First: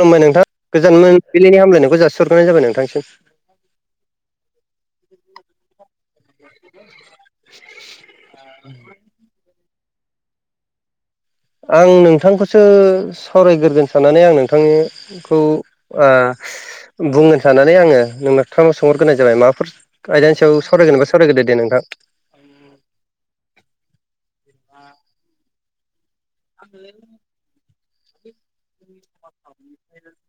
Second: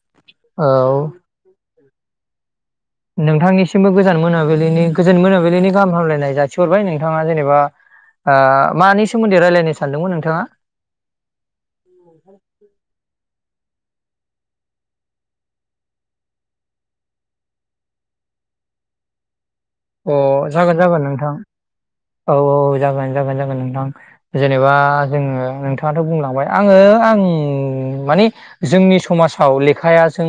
खुलुमबाय नोंथां औ गोजान मोनाबिलिनि हामलायनायखौ जासिहग्रोनाय जाबाय नोंथांसिम। नोंथांनिसिमबो गोजोन मोनाबिलिनि गोजोन मोनाबिलिनि गाहाम हामलायनाय जा जासिहरबाय नोंथाङा जेनेबा मानि सोमोन्दै राय्लायनो सानदोंमोन नोंथाङा आं नोंथांखौसो सावरायग्रोगोन साननानै आं नोंथां खौ ओ बुंनो सानानै आङो नोंथांनाव सोंहरग्रोनाय जाबाय माबाफोर। अ आइदानि सायाव जागोन जागोन सावरायगोनबा नोंथां। सावरायग्रदो दे नोंथां। औ औ जागोन जागोन नोंथां जेनेबा जोङो नोंथाङाथ' बुंलांबाय आङो आं माने जोंनि समाजाव लेखाया जों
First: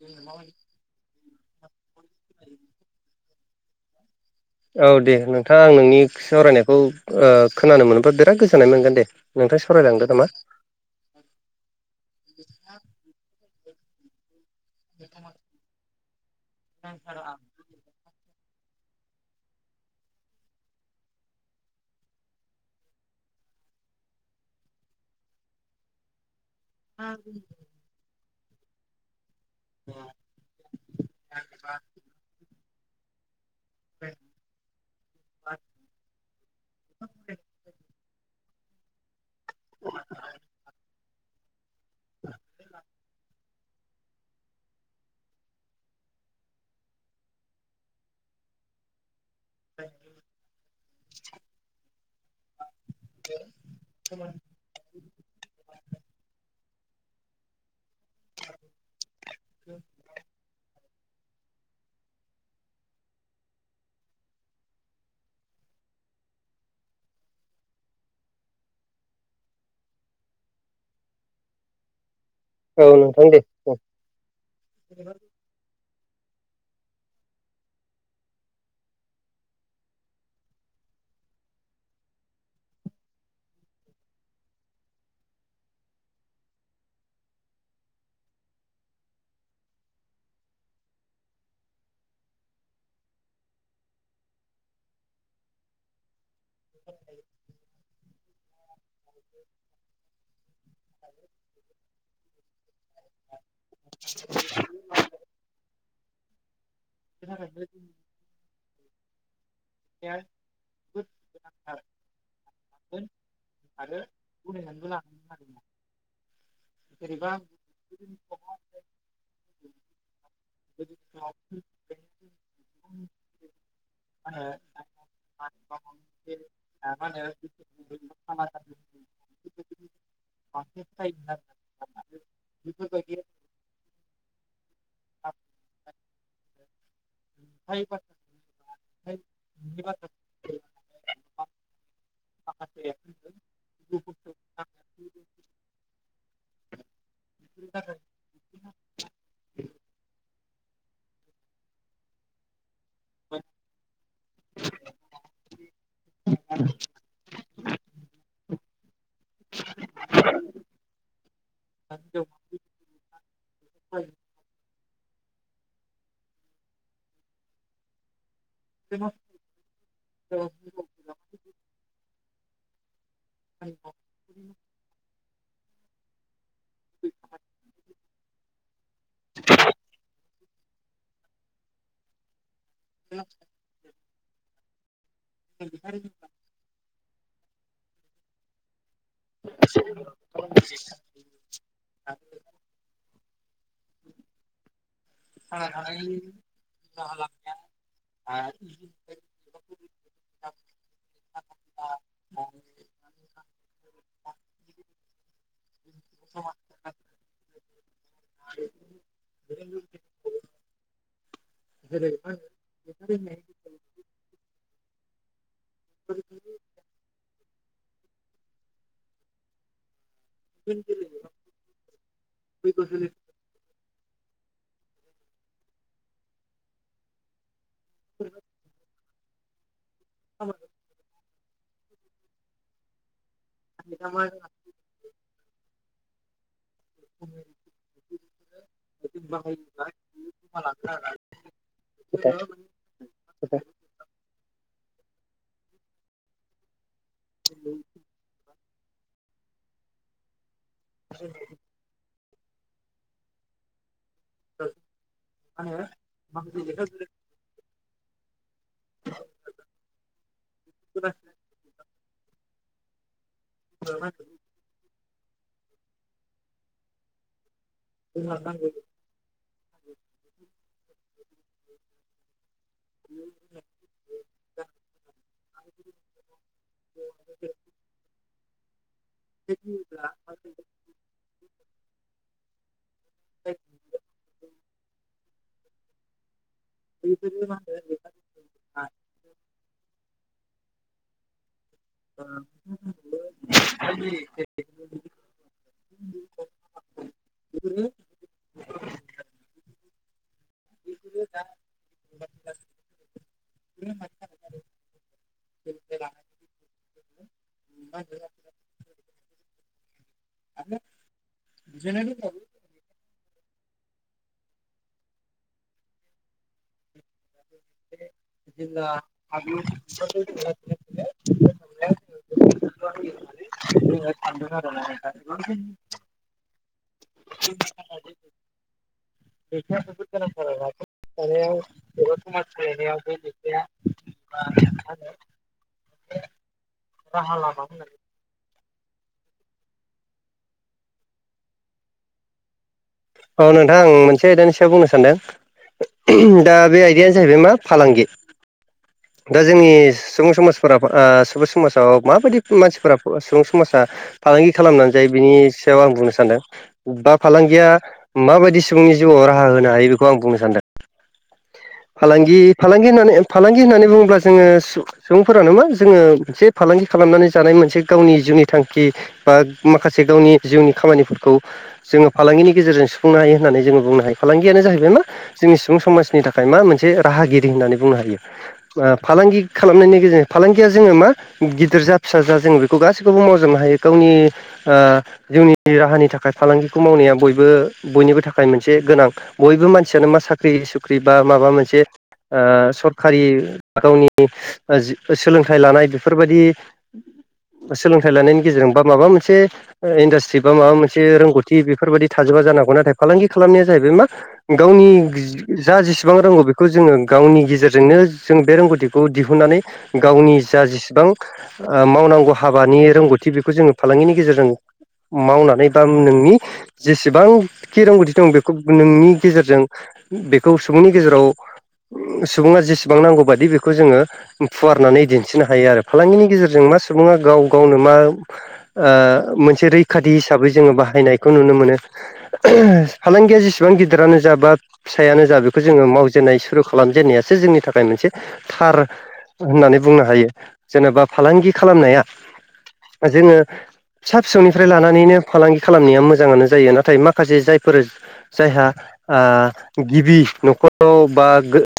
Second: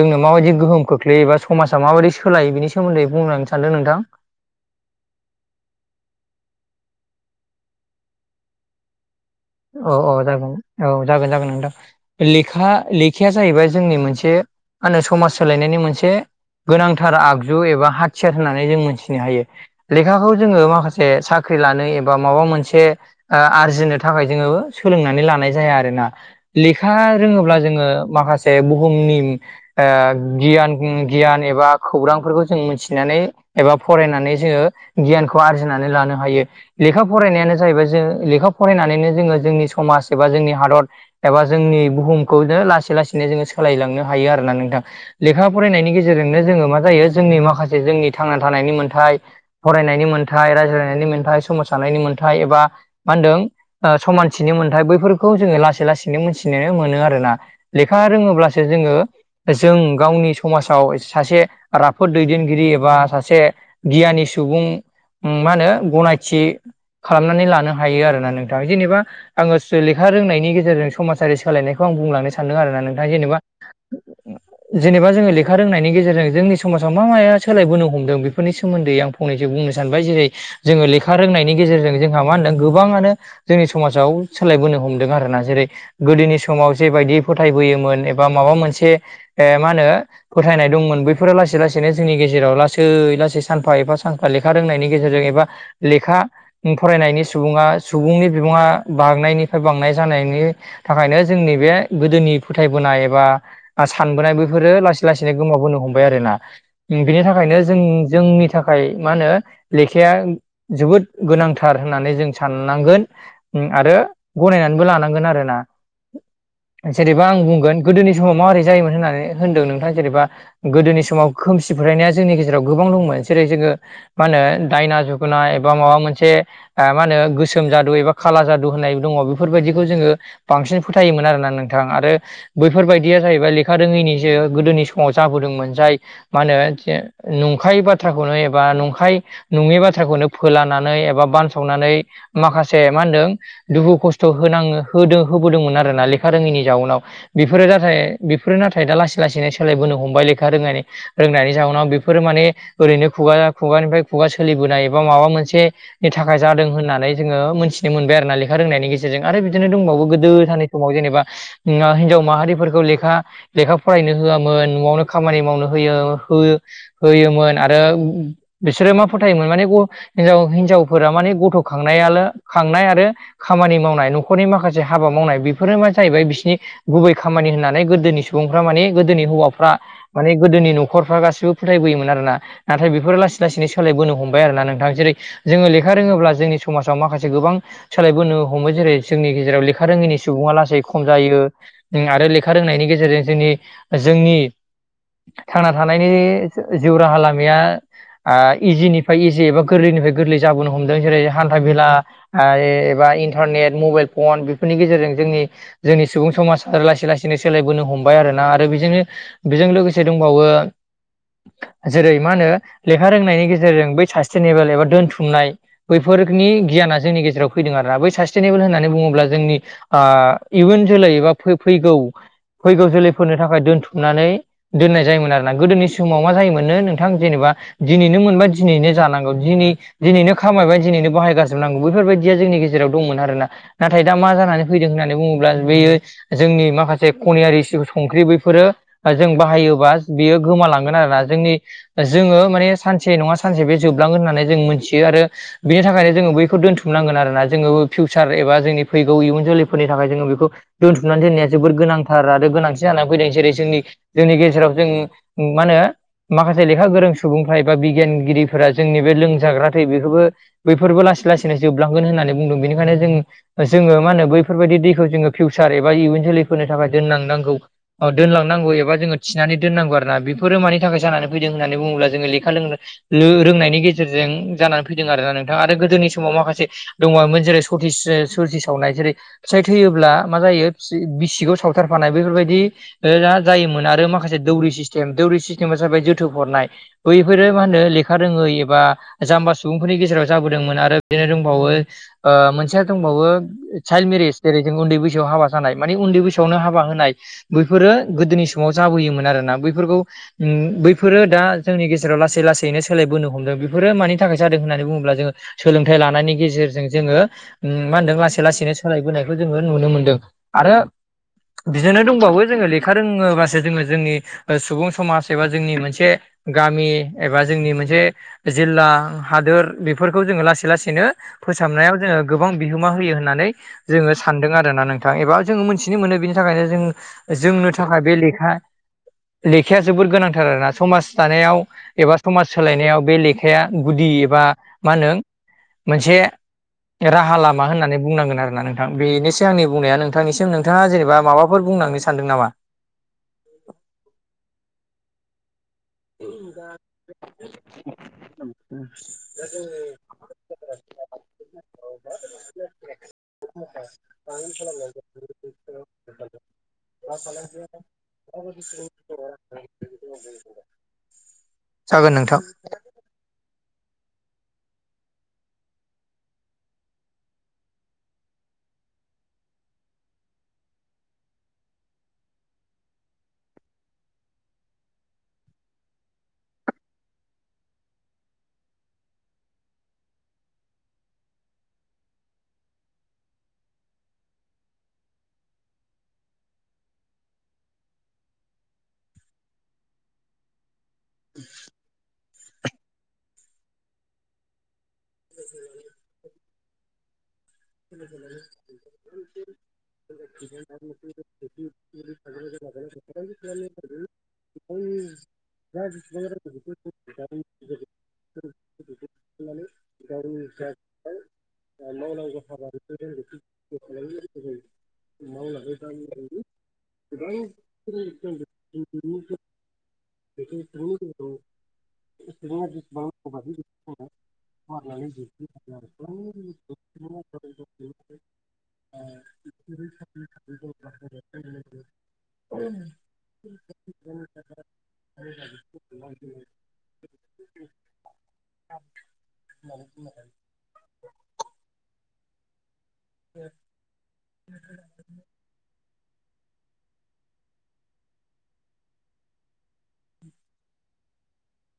जोंनो माबायदि गोहोम खोख्लैयो एबा समाजा माबायदि सोलायो बिनि सोमोन्दै बुंनानै सानदों नोंथां औ दे नोंथाङा आं नोंनि सावरायनायखौ खोनानो मोनोबा बिराद गोजोननाय मोनगोन दे नोंथां औ सावरायलांदो औ नामा जागोन औ जागोन जागोन नोंथां। लेखा लेखाया जाहैबाय जोंनि मोनसे मा होनो समाज सोलायनायनि मोनसे गोनांथार आगजु एबा हाथियार होननानै जों मोनथिनो हायो। लेखाखौ जोंङो माखासे साख्रि लानो एबा माबा मोनसे आरजिनो थाखाय जोंङो सोलोंनानै लानाय जाया आरोना लेखा रोङोब्ला जोंङो माखा से बुहुमनि ओ गियान गियान एबा खौरांफोरखौ जों मिथिनानै एबा फरायनानै जोंङो गियानखौ आरजिनानै लानो हायो। लेखा फरायनायानो जाहैबाय जों लेखा फरायनानैनो जोंङो जोंनि समाज एबा जोंनि हादर एबा जोंनि बुहुमखौनो लासै लासैनो जोंङो सोलायलांनो हायो आरोना नोंथां लेखा फरायनायनि गेजेरजोंनो जोंङो मा जायो जोंनि माखासे जोंनि थांना थानायनि मोनथाय फरायनायनि मोन्थाय रायज्लायनायनि मोन्थाय सोमावसारनायनि मोन्थाय एबा मा होनदों नि मोनथाय बैफोरखौ जोंङो लासै लाैनो मोनथिनो मोनो आरोना। लेखा रोङोब्लासो जोंङो जों गावनि समाजाव सासे राफोद दैदेनगिरि एबा सासे गियानि सुबुं ओम मा होनो गनायथि खालामनानै लानो हायो आरोना नों जेनेबा आङो लेखा रोंनायनि गेजेरजों समाजारि सोलायनायखौ आं बुंलांनो सा सानदों आरोना औ नोंथां जेनेबा दे जेनेबा जोंङो ले खा रोंनायनि गेजेरजों जोंनि समाजाव मा माया सोलायबोनो हमदों बेफोरनि सोमोन्दै आं फंनैसो बुंनो सानबाय जेरै जोंङो लेखा रोंनायनि गेजेरजों जोंहा मा होनदों गोबाङानो जोंनि समाजाव सोलायबोनो हमदों आरोना जेरै गोदोनि समाव जेबायदि फोथायबोयोमोन एबा माबा मोनसे मा होनो फोथायनाय दंमोन बैफोरो लासै लासैनो जोंनि गेजेराव लासै लासै सानफा एबा सानफा लेखा रोंनायनि गेजेरजों एबा लेखा फरायनायनि सुबुङा सुबुंनि सुबुङा बांनायनिफ्राय बांनाय जानायनि थाखायनो जोंनि बे गोदोनि फोथायबोनाय एबा सानबोनाय बेफोरो लासै लासैनो गोमाबोनो हमबाय आरोना बिनि थाखायनो जों जोंनि थाखाय मा होनो लेखाया जोबोद गोनांथार होननानै जों साननांगोन आरो गनायनानैबो लानांगोन आरोना। जेनेबा आं बुंगोन गोदोनि समाव माबोरै जायोमोन होननानै होनदों नोंथां जेनेबा। गोदोनि समाव खोमसि फरायनाया जोंनि गेजेराव गोबां दंमोन जेरै जोङो मा होनो दायना जुग एबा माबा मोनसे मा होनो गोसोम जा दु एबा खाला जादु होननाय दङ बेफोरबायदिखौ जोङो बांसिन फोथायोमोन आरोना नोंथां आरो बैफोरबायदिया जाहैबाय लेखा रोङैनि जे गोदोनि समाव जाबोदोंमोन जाय मा होनो नंखाय बाथ्राखौनो एबा नंखाय नङि बाथ्राखौनो। फोलानानै एबा बानसावनानै माखासे मा होनदों दुखु खस्थ' स' होनाङो होदों होबोदोंमोन आरोना लेखा रोङैनि जाउनाव। बेफोरो नाथाय बेफोरो नाथाय दा लासै लासैनो सोलायबोनो हमबाय लेखा रोंनानै। रोंनायनि जाहोनाव बेफोरो माने। ओरैनो खुगा खुगानिफ्राय खुगा सोलिबोनाय एबा माबा मोनसेनि थाखाय जादों होननानै जोङो मोनथिनो मोनबाय आरो ना लेखा रोंनायनि गेजेरजों आरो बिदिनो दंबावो गोदोथारनि समाव जेनेबा ना हिन्जाव माहारिफोरखौ लेखा लेखा फरायनो होआमोन न'आवनो। खामानि मावनो होयो हो-होयोमोन आरो बिसोरो मा फोथायोमोन माने हिन्जाव हिन्जावफोरा माने गथ' खांनायाल खांनाय आरो। खामानि मावनाय न'खरनि माखासे हाबा मावनाय बेफोरो मा जाहैबाय बिसोरनि गुबै खामानि होननानै गोदोनि सुबुंफ्रा माने गोदोनि हौवाफ्रा माने। गोदोनि नख'रफ्रा गासिबो फोथायबोयोमोन आरो ना नाथाय बेफोर लासै लासैनो सोलायबोनो हमबाय आरोना नोंथां जेरै जोङो लेखा रोङोब्ला जोंनि समाजाव माखासे गोबां सोलायबोनो हमो जेरै जोंनि गेजेराव लेखा रोङैनि सुबुङा लासै खम जायो। आरो लेखा रोंनायनि गेजेरजों जोंनि जोंनि थांना थानायनि जिउ राहा लामाया आ इजिनि इजि एबा गोरलैनिफ्राय गोरलै जाबोनो हमदों जेरै हान्था-मेला आरो एबा इन्टारनेट मबाइल फन बेफोरनि गेजेरजों जोंनि। जोंनि सुबुं समाज आरो लासै लासैनो सोलायबोनो हम बाय आरोना आरो बेजोंनो बेजों लोगोसे दंबावो जेरै मा होनो लेखा रोंनायनि गेजेरजों बै सास्टेनेबेल एबा दोनथुमनाय बैफोरनि गियाना जोंनि गेजेराव फैदों आरोना बै सास्टेनेबोल होननानै बुङोब्ला जोंनि आ इयुन जोलै एबा फैगौ फैगौ जोलैफोरनो [unintelligible] थाखाय दोनथुमनानै दोननाय जायोमोन आरोना गोदोनि समाव मा जायोमोननो नोंथां जेनेबा दिनैनो मोनबाया दिनैनो जानांगौ दिनै दिनैनो खामायबाय दिनैनो बाहायगारजोबनांगौ बैफोरबायदिया जोंनि गेजेराव दंमोन आरोना नाथाय दा मा जानानै फैदों होननानै बुङोब्ला बेयो जोंनि माखासे जे खनियारि संख्रि बैफोरो जों बाहायोबा बियो गोमालांगोन आरोना जोंनि जोङो माने सान सानसे नङा सानसे बे जोबलांगोन होन्नानै जों मोनथियो आरो बिनि थाखायनो जोङो बैखौ दोनथुमनांगोन आरोोना जोङो फिउचार एबा जोंनि फैगौ इयुन जोलैनि थाखाय जोङो बेखौ दोनथुमनानै दोननाय जोबोद गोनां। थार आरो गोनांथि जानानै फैदों जेरै जोंनि जोंनि गेजेराव जों मा होनो माखासे लेखा गोरों सुबुंफ्रा एबा बिगियानगिरि जोंनि बे लोंजाग्रा दै बेफोरबो बैफोरबो लासै लासैनो जोब लांगोन होननानै बुंदों बेनिखायनो जोङो मा होनो बेफोरबायदि दैखौ जोङो फिउचार एबा इयुन जोलैफोरनि थाखाय दोनलांनांगौ अ दोनलांनांगौ एबा जोङो थिनानै दोननांगौ आरो ना बेफोरो मानि थाखाय जानानै फैदों होननानै बुङोब्ला जोङो लेखा लोंनो रोंनायनि गेजेरजों जानानै फैदों आरोना नोंथा आरो गोदोनि सम समाव माखासे दङामोन जेरै सथिस सरि सावनाय जेरै फिसाइ थैयोब्ला मा जायो? बिसि बिसिखौ सावथारफानाय बेफोरबायदि जायोमोन आरो माखासे दौरि सिस्टेम दौरि सिस्टेमा जाबाय जोथोब हरनाय बैफोरो मा होनो फखा रोङै एबा जाम्बा सुबुंफोरनि गेजेराव जाबोदोंमोन आरो बे दंबावो। मोनसेया दंबावो चाइल्द मेरिज जेरै जों उन्दै बैसोआव हाबा जानाय माने उन्दै बैसोआवनो हाबा होनाय बैफोरो गोदोनि समाव जाबोयोमोन आरोना बैफोरखौ बैफोरो दा जोंनि गेजेराव लासै लासैनो सोलायबोनो हमदों बेफोरो मानि थाखाय जादों होननानै बुङोब्ला जोङो सोलोंथाइ लानायनि गेजेरजों जोङो मा होनदों लासै लासैनो सोलायबोनायखौ जोङो नुनो मोनदों आरो बिदिनो दंबावो जोङो लेखा रोङोबासो जोङो जोंनि सुबुं समाज एबा जोंनि मोनसे गामि एबा जोंनि मोनसे जिल्ला हादोर बेफोरखौ जोङो लासै लासै लासैनो फोसाबनायाव जोङो गोबां बिहोमा होयो होननानै जोङो सानदों आरोना नोंथां थां एबा जोङो मोनथिनो मोनो बेनि थाखायनो जों जोंनो थाखाय बे लेखा लेखाया जोबोर गोनांथार आरोना समाज दानायाव एबा समाज सोलायनायाव बे लेखाया गुदि एबा मा होनो मोनसे राहा लामा होननानै बुंनांगोन आर ना नों नोंथां बेनोसै आंनि बुंनाया नोंथांनिसिम नोंथाङा जेनेबा माबाफोर बुंनांनो सानदों नामा औ नोंथां आं मोनसे आयदानि सायाव बुंनो सानदों दा बे आयदायानो जाहैबाय मा फालांगि दा जोंनि सुबुं समाजफोराव सुबुं सरासनस्रा समाव समाजाव बा माबायदि मानसिफोरा सुबुं समाजा फालांगि खालामनानै जायो बिनि सायाव आं बुंनो सानदों बा फालांगिया माबायदि सुबुंनि जिउआव राहा होनो हायो बेखौ आं बुंनो सानदों जागोन फालांगि नोंथां। फालांगि होननानै फालांगि होननानै बुङोब्ला जोङो सुबुंफोरानो मा जोङो मोनसे फालांगि खालामनानै जानाय मोनसे गावनि जिउनि थांखि बा माखासे गावनि जिउनि खामानिफोरखौ जोङो फालांगिनि गेजेरजों सुफुंनो हायो होननानै जोङो बुंनो हायो फालांगियानो जाहैबाय मा जोंनि सुबुं समाजनि थाखाय मा मोनसे राहागिरि होननानै बुंनो हायो फालांगि खालामनायनि गेजेरजों फालांगिया जोङो मा गिदिर जा फिसा जा जोंङो बेखौ गासैखौबो मावजोबनो हायो गावनि जोंनि राहानि थाखाय फालांगिखौ मावनाया बयबो बयनिबो थाखाय मोनसे गोनां बयबो मानसियानो मा साख साख्रि सुख्रि बा माबा मोनसे सरखारि गावनि सोलोंथाइ लानाय बेफोरबायदि सोलोंथाइ लानायनि गेजेरजों बा माबा मोनसे इन्डास्ट्रि बा माबा मोनसे रोंगौथि बेफोरबायदि थाजोबा जानांगौ नाथाय फालांगि खालामनाया जाहैबाय मा गावनि जा जेसेबां रांगौ बे खौ जोङो गावनि गेजेर जोंनो जों बे रोंगौथिखौ दिहुननानै गावनि जा जेसेबां मावनानै दा मावनांगौ हाबा हाबानि रोंगौथि बेखौ जोङो फालांगिनि गेजेरजों मावनानै बा नोंनि जेसेबांखि रोंगौथि दं बेखौ नोंनि गेजेरजों बेखौ सुबुंनि गेजेराव गोबां सुबुङा एसेबां जेसेबां बेसेबां नांगौ बादि नांगौबादि बेखौ जोङो फुवारनानै दिन्थिनो हायो आरो फालांगिनि गेजेरजों मा सुबुङा गाव गावनो मा मोनसे रैखाथि हिसाबै जोङो बाहायनायखौ नुनो मोनो फालांगिया जेसेबां गिदिरानो जाबा फिसायानो जा बेखौ जोङो मावजेननाय सुरु खालामजेननायासो जोंनि थाखाय मोनसे थार होननानै बुंनो हायो जेनेबा फालांगि खालामनाया जोङो फिसा फिसौनिफ्राय लानानैनो फालांगि खालामनाया मोजाङानो जायो नाथाय नाथाय माखासे जायफोर जायहा गिबि न'खराव बा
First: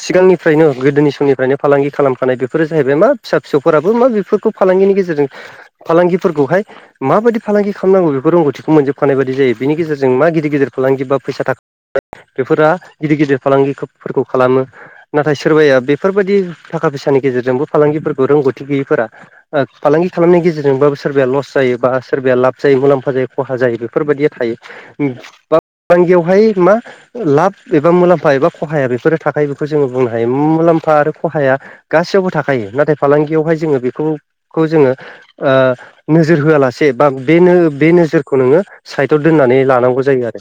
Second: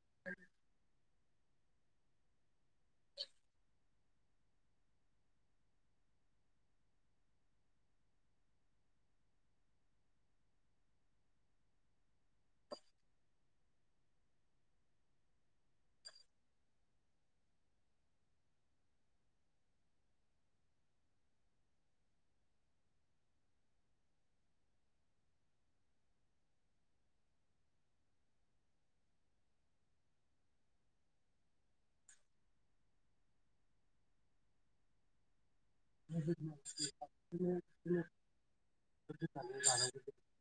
सिगांनि फ्रायनो गोदोनि समनिफ्रायनो फालांगि खालामखानाय बेफोरो जाहैबाय मा फिसा फिसौफोराबो मा बेफोरखौ फालांगिनि गेजेरजों फालांगिफोरखौहाय माबायदि फालांगि खालामनांगौ बेखौ रोंगौथिखौ मोनजोबखानाय बायदि जायो बेनि गेजेरजों मा गिदिर गिदिर फालांगि बा फैसा थाख बेफोरा गिदिर गिदिर फालांगिफोरखौ खालामो नाथाय सोरबाया बेफोरबायादि थाखा फैसानि गेजेरजोंबो फालांगिफोरखौ रोंगौथि गैयिफोरा फालांगि खालामनायनि गेजेरजोंबाबो सोरबाया लस जायो बा सोरबाया लाब जायो मुलाम्फा जायो खहा जायो बेफोरबायदिया थायो। ओम फालांगियावहाय मा लाब एबा मुलाम्फा एबा खहाया बेफोरो थाखायो बेफोर जोङो बुंनो हायो मुलाम्फा आरो खहाया गासैयावबो थाखायो नाथाय फालांगियावहाय जोङो बेखौ खौ जोङो ओ नोजोर होआलासे बा बेनो बे नोजोरखौ नोङो साइदाव दोननानै लानांगौ जायो आरो।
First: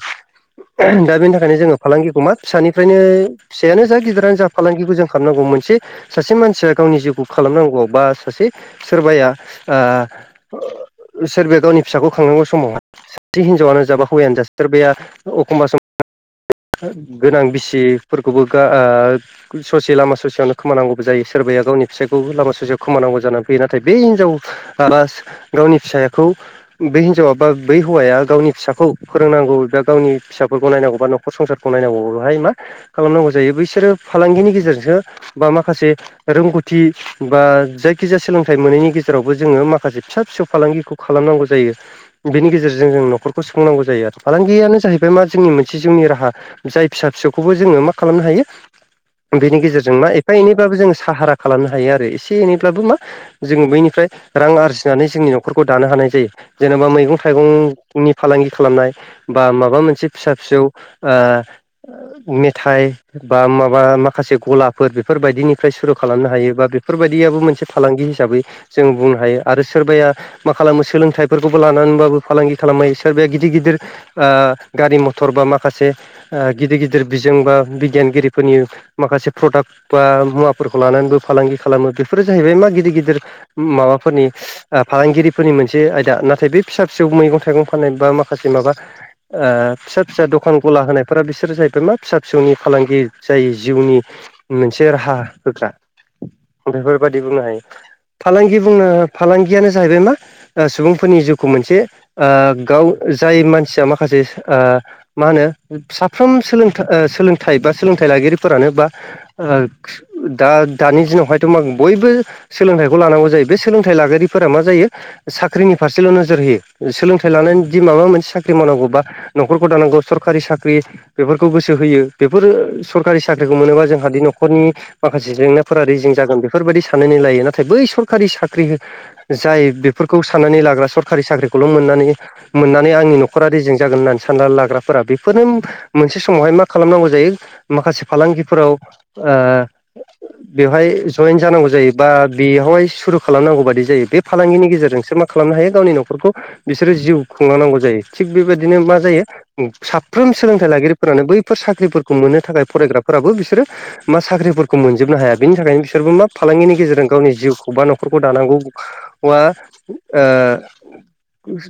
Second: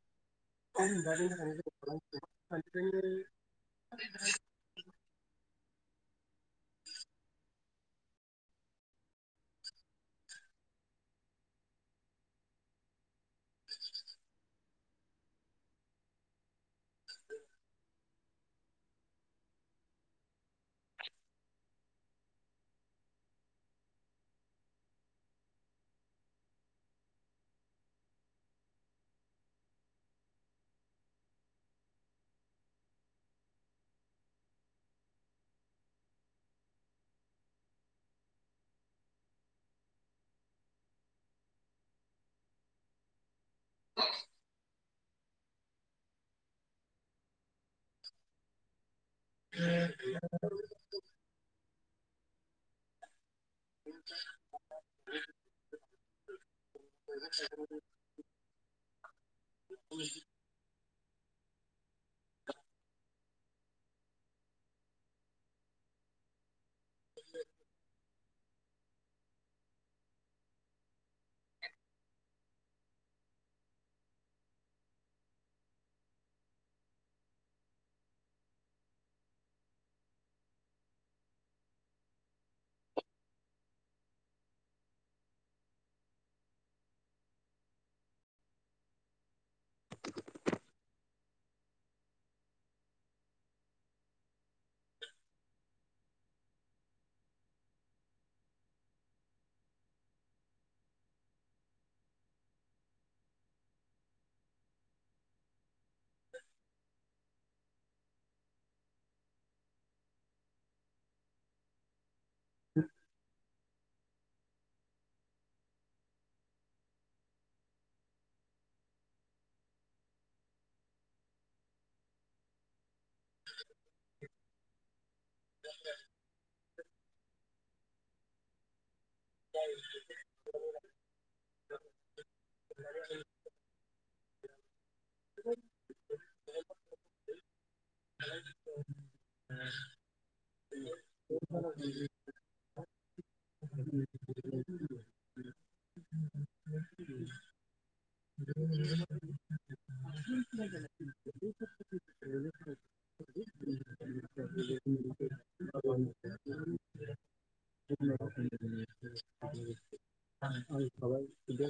दा बेनि थाखायनो जोङो फालांगिखौ मा फिसानिफ्रायनो दिन्थिनो फिसायानो जा गिदिर फालांगिखौ जों खालामनांगौ मोनसे सासे मानसिया गावनि जिउखौ खालामनांगौ बा सासे सोरबाया ओ सोरबाया गावनि फिसाखौ खांनांगौ समाव सासे हिनजावआनो जाबा हौवायानो जा सोरबाया एखम्बा सम गोनां बिसिफोरखौबो गा ओ ससे लामा ससेयावनो खोमानांगौबो जायो सोरबाया गावनि फिसायखौ लामा ससेयाव खोमानांगौ जानानै फैयो नाथाय बे हिनजाव आ गावनि फिसाखौ बै हिनजावा बा बै हौवाया गावनि फिसाखौ फोरोंनांगौ बा गावनि फिसाफोरखौ नायनांगौ बा नखर संसारखौ नायनांगौहाय मा खालामनांगौ जायो बैसोरो फालांगिनि गेजेरजोंसो बा माखासे रोंगौथि बा जायखिजाया सोलोंथाइ मोनैनि गेजेरावबो जोङो माखासे फिसा फिसौ फालांगिखौ खालामनांगौ जायो। बेनि गेजेरजों जों न'खरखौ सुफुंनांगौ जायो आरो फालांगियानो जाहैबाय मा जोंनि मोनसे जोंनि राहा जाय फिसा फिसौखौबो जोङो मा खालामनो हायो बेनि गेजेरजों मा एफा एनैबाबो जों साहारा खालामनो हायो आरो एसे एनैब्लाबो मा जोङो बैनिफ्राय रां आरजिनानै जोंनि न'खरखौ दानो हानाय जायो। जेनेबा मैगं थाइगंनि फालांगि खालामनाय बा माबा मोनसे फिसा फिसौ ओ मेथाइ बा माबा माखासे गलाफोर बेफोरबायदिनिफ्राय सुरु खालामनो हायो बा बेफोरबायदियाबो मोनसे फालांगि हिसाबै जों बुंनो हायो आरो सोरबाया मा खालामो सोलोंथाइफोरखौबो लानानैबाबो फालांगि खालामायो सोरबाया गिदिर गिदिर ओ गारि मथर डक्टर बा माखासे ओ गिदिर गिदिर बिजों बा बिगियानगिरिफोरनि माखासे प्रडाक्ट बा मुवाफोरखौ लानानैबो फालांगि खालामो बेफोरो जाहैबाय मा गिदिर गिदिर माबाफोरनि फालांगिरिफोरनि मोनसे आयदा नाथाय बे फिसा फिसौ मैगं थाइगं फाननाय बा माखासे माबा ओ फिसा फिसा दखान गला होनायफोरा बिसोर जाहैबाय मा फिसा फिसौनि फालांगि जायो जिउनि मोनसे राहा होग्रा बेफोरबादि बुंनो हायो। फालांगि बुंनो फालांगियानो जाहैबाय मा ओ सुबुंफोरनि जिउखौ मोनसे ओ गाव जाय मानसिया माखासे ओ मा होनो साफ्रोम सोलों ओ सोलोंथाइ बा सोलोंथाइ लगिरिफोरानो बा ओ [unintelligible] दा दानि दिनावहायथ' मा बयबो सोलोंथाइखौ लानांगौ जायो बे सोलोंथ थाइ लागगिरिफोरा मा जायो साख्रिनि फारसेल' नोजोर होयो सोलोंथाइ लानायनि दि माबा मोनसे साख्रि मावनांगौबा न'खरखौ दानांगौ सरखारि साख्रि बेफोरखौ गोसो होयो बेफोरो सरकारि साख्रिखौ मोनोबा जोंहादि नखरनि माखासे जेंनाफोरा रेजें जागोन बेफोरबायदि साननानै लायो। नाथाय बै सरकारि साख्रि जाय बेफोरखौ साननानै लाग्रा सरखारि साख्रिखौल' मोननानै मोननानै आंनि न'खरा रेजें जागोन होननानै सानना लाग्राफोरा बेफोरनो मोनसे समावहाय मा खालामनांगौ जायो। माखासे फालांगिफोराव ओ बेवहाय जयेन जानांगौ जायो बा बेयावहाय सुरु खालामनांगौ बाददि जायो बे फालांगिनि गेजेरजोंसो मा खालामनो हायो गावनि न'खरखौ बिसोरो जिउ खुंलांनांगौ जायो थिग बेबायदिनो मा जायो साफ्रोम सोलोंथाइ लागिरिफोरानो बैफोर साख्रिफोरखौ मोननो थाखाय फरायग्राफोराबो बिसोरो मा साख्रिफोरखौ मोनजोबनो हाया बेनि थाखायनो बिसोरबो मा फालांगिनि गेजेरजों गावनि जिउखौ बा न'खर फोरखौ दानांगौ आ ओ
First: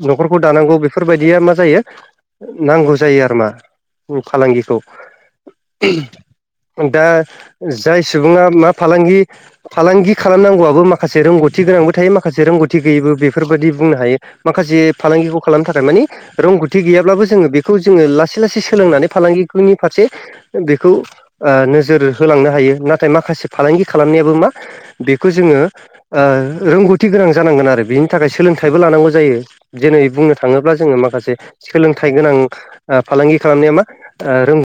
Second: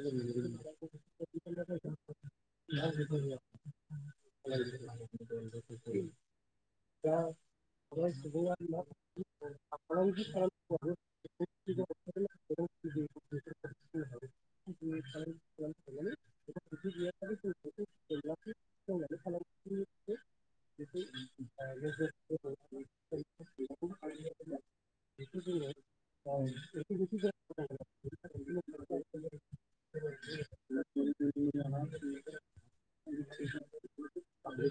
न'खरखौ दानांगौ बेफोरबायदिया मा जायो नांगौ जायो आरो मा ओम फालांगिखौ दा जाय सुबुङा मा फालांगि फालांगि खालामनांगौआबो माखासे रोंगौथि रोंगौथि गोनांबो थायो माखासे रोंगौथि गैयैबो बेफोरबायदि बुंनो हायो माखासे फालांगिखौ खालामनो थाखाय मानि रोंगौथि गैयाब्लाबो जोङो बेखौ जोङो लासै लासै सोलोंनानै फालांगिनि फारसे बेखौ ओ नोजोर होलांनो हायो नाथाय माखासे फालांगि खालामनायाबो मा बेखौ जोङो ओ रोंगौथि गोनां जानांगोन आरो बि नि थाखाय सोलोंथाइबो लानांगौ जायो जेरै बुंनो थाङोब्ला जोङो माखासे सोलों थाइ गोनां ओ फालांगि खालामनाया मा ओ रोंगो